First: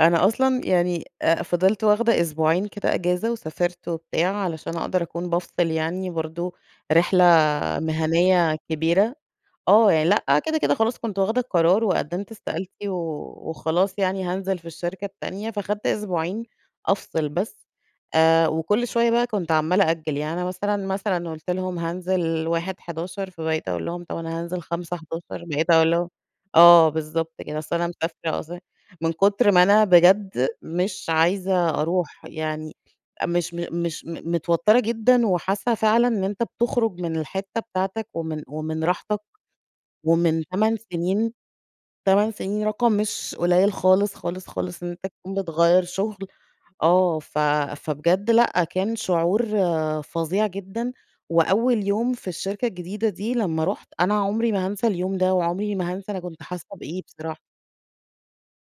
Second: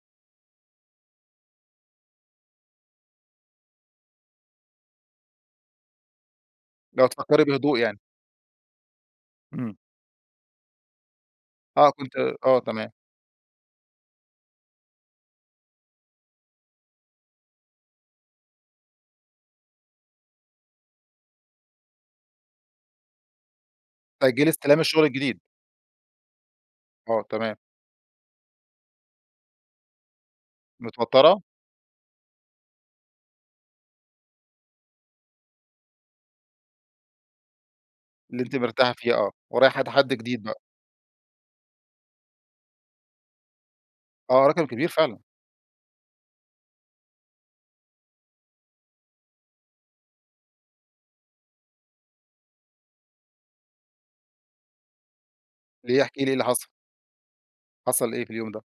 أنا أصلًا يعني آآ فضلت واخدة أسبوعين كده أجازة، وسافرت و بتاع، علشان أقدر أكون بافصل يعني برضه، اللي هو رحلة تفكري بهدوء يعني. مهنية كبيرة. إمم. آه، يعني لأ كده، كده خلاص كنت واخدة القرار آه، كنت وقدمت آه استقالتي تمام. و وخلاص يعني هانزل في الشركة التانية، فاخدت أسبوعين أفصل بس. آآ وكل شوية بقى كنت عَمّالة أأجل، يعني أنا مثلًا، مثلًا قُلت لهم: "هانزل 1/11" فباقيت أقول لهم: "أنا تأجلي هانزل إستلام خمسة الشغل الجديد. حداشر" بقيت أقول لهم آه، آه، بالضبط تمام. كده، بس أنا مسافرة أص من كتر ما أنا بجد مش متوترة؟ عايزة أروح يعني، مش مش متوترة جدًا، وحاسة فعلًا إن أنت بتخرج من الحتة بتاعتك، اللي ومن أنتِ ومن مرتاحة فيه، راحتك، آه، ورايحة تحدي ومن جديد بقى. تمان تمان سنين، رقم مش قليل خالص، آه، خالص، رقم خالص، كبير إن أنت فعلًا. تكون بتغيّر شغل، آه ف فبجد لأ، كان شعور فظيع جدًا، وأول يوم في الشركة الجديدة دي لمّا رُحت، أنا عمري ما هنسى اليوم ده، وعمري ما ليه، هنسى احكي أنا لي إيه كنت اللي حاسة حصل؟ بإيه بصراحة. حصل إيه في اليوم ده؟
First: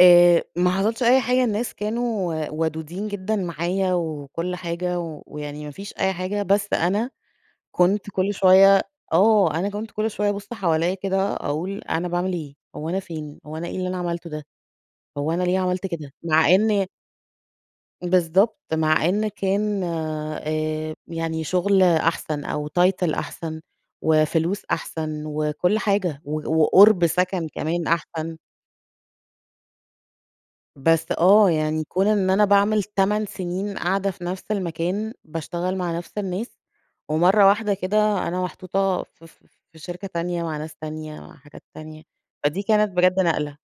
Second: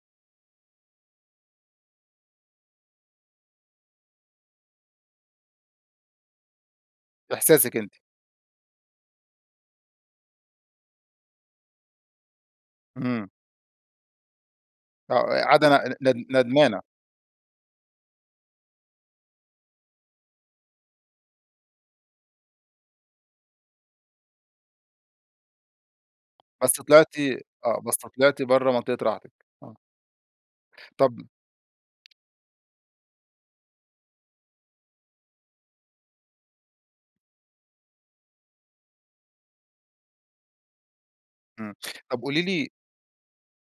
آآ ما حصلش أي حاجة، الناس كانوا ودودين جدًا معايا وكل حاجة، ويعني ما فيش أي حاجة، بس أنا إحساسِك أنتِ. كنت كل شوية آه، أنا كنت كل شوية بابُص حواليّا كده، أقول أنا باعمل إيه، هو أنا إمم. فين، هو أنا إيه اللي أنا عملته ده، آه، هو أنا أ ليه قاعدة عملت ن كده؟ ند ند مع ندمانة. إن بالضبط، مع إن كان، آآ يعني شغل أحسن أو title أحسن وفلوس أحسن وكل حاجة و بس وقُرب طلعتِ سكن آه كمان بس أحسن. طلعتِ برّه منطقة راحتِك، آه. بس طَب آه، يعني كون إن أنا باعمل 8 سنين قاعدة في نفس المكان، باشتغل مع نفس الناس، ومرة واحدة كده أنا محطوطة ف ف في شركة تانية، مع ناس تانية، مع حاجات إمم، تانية، طَب قولي فدي لي كانت بجد نقلة.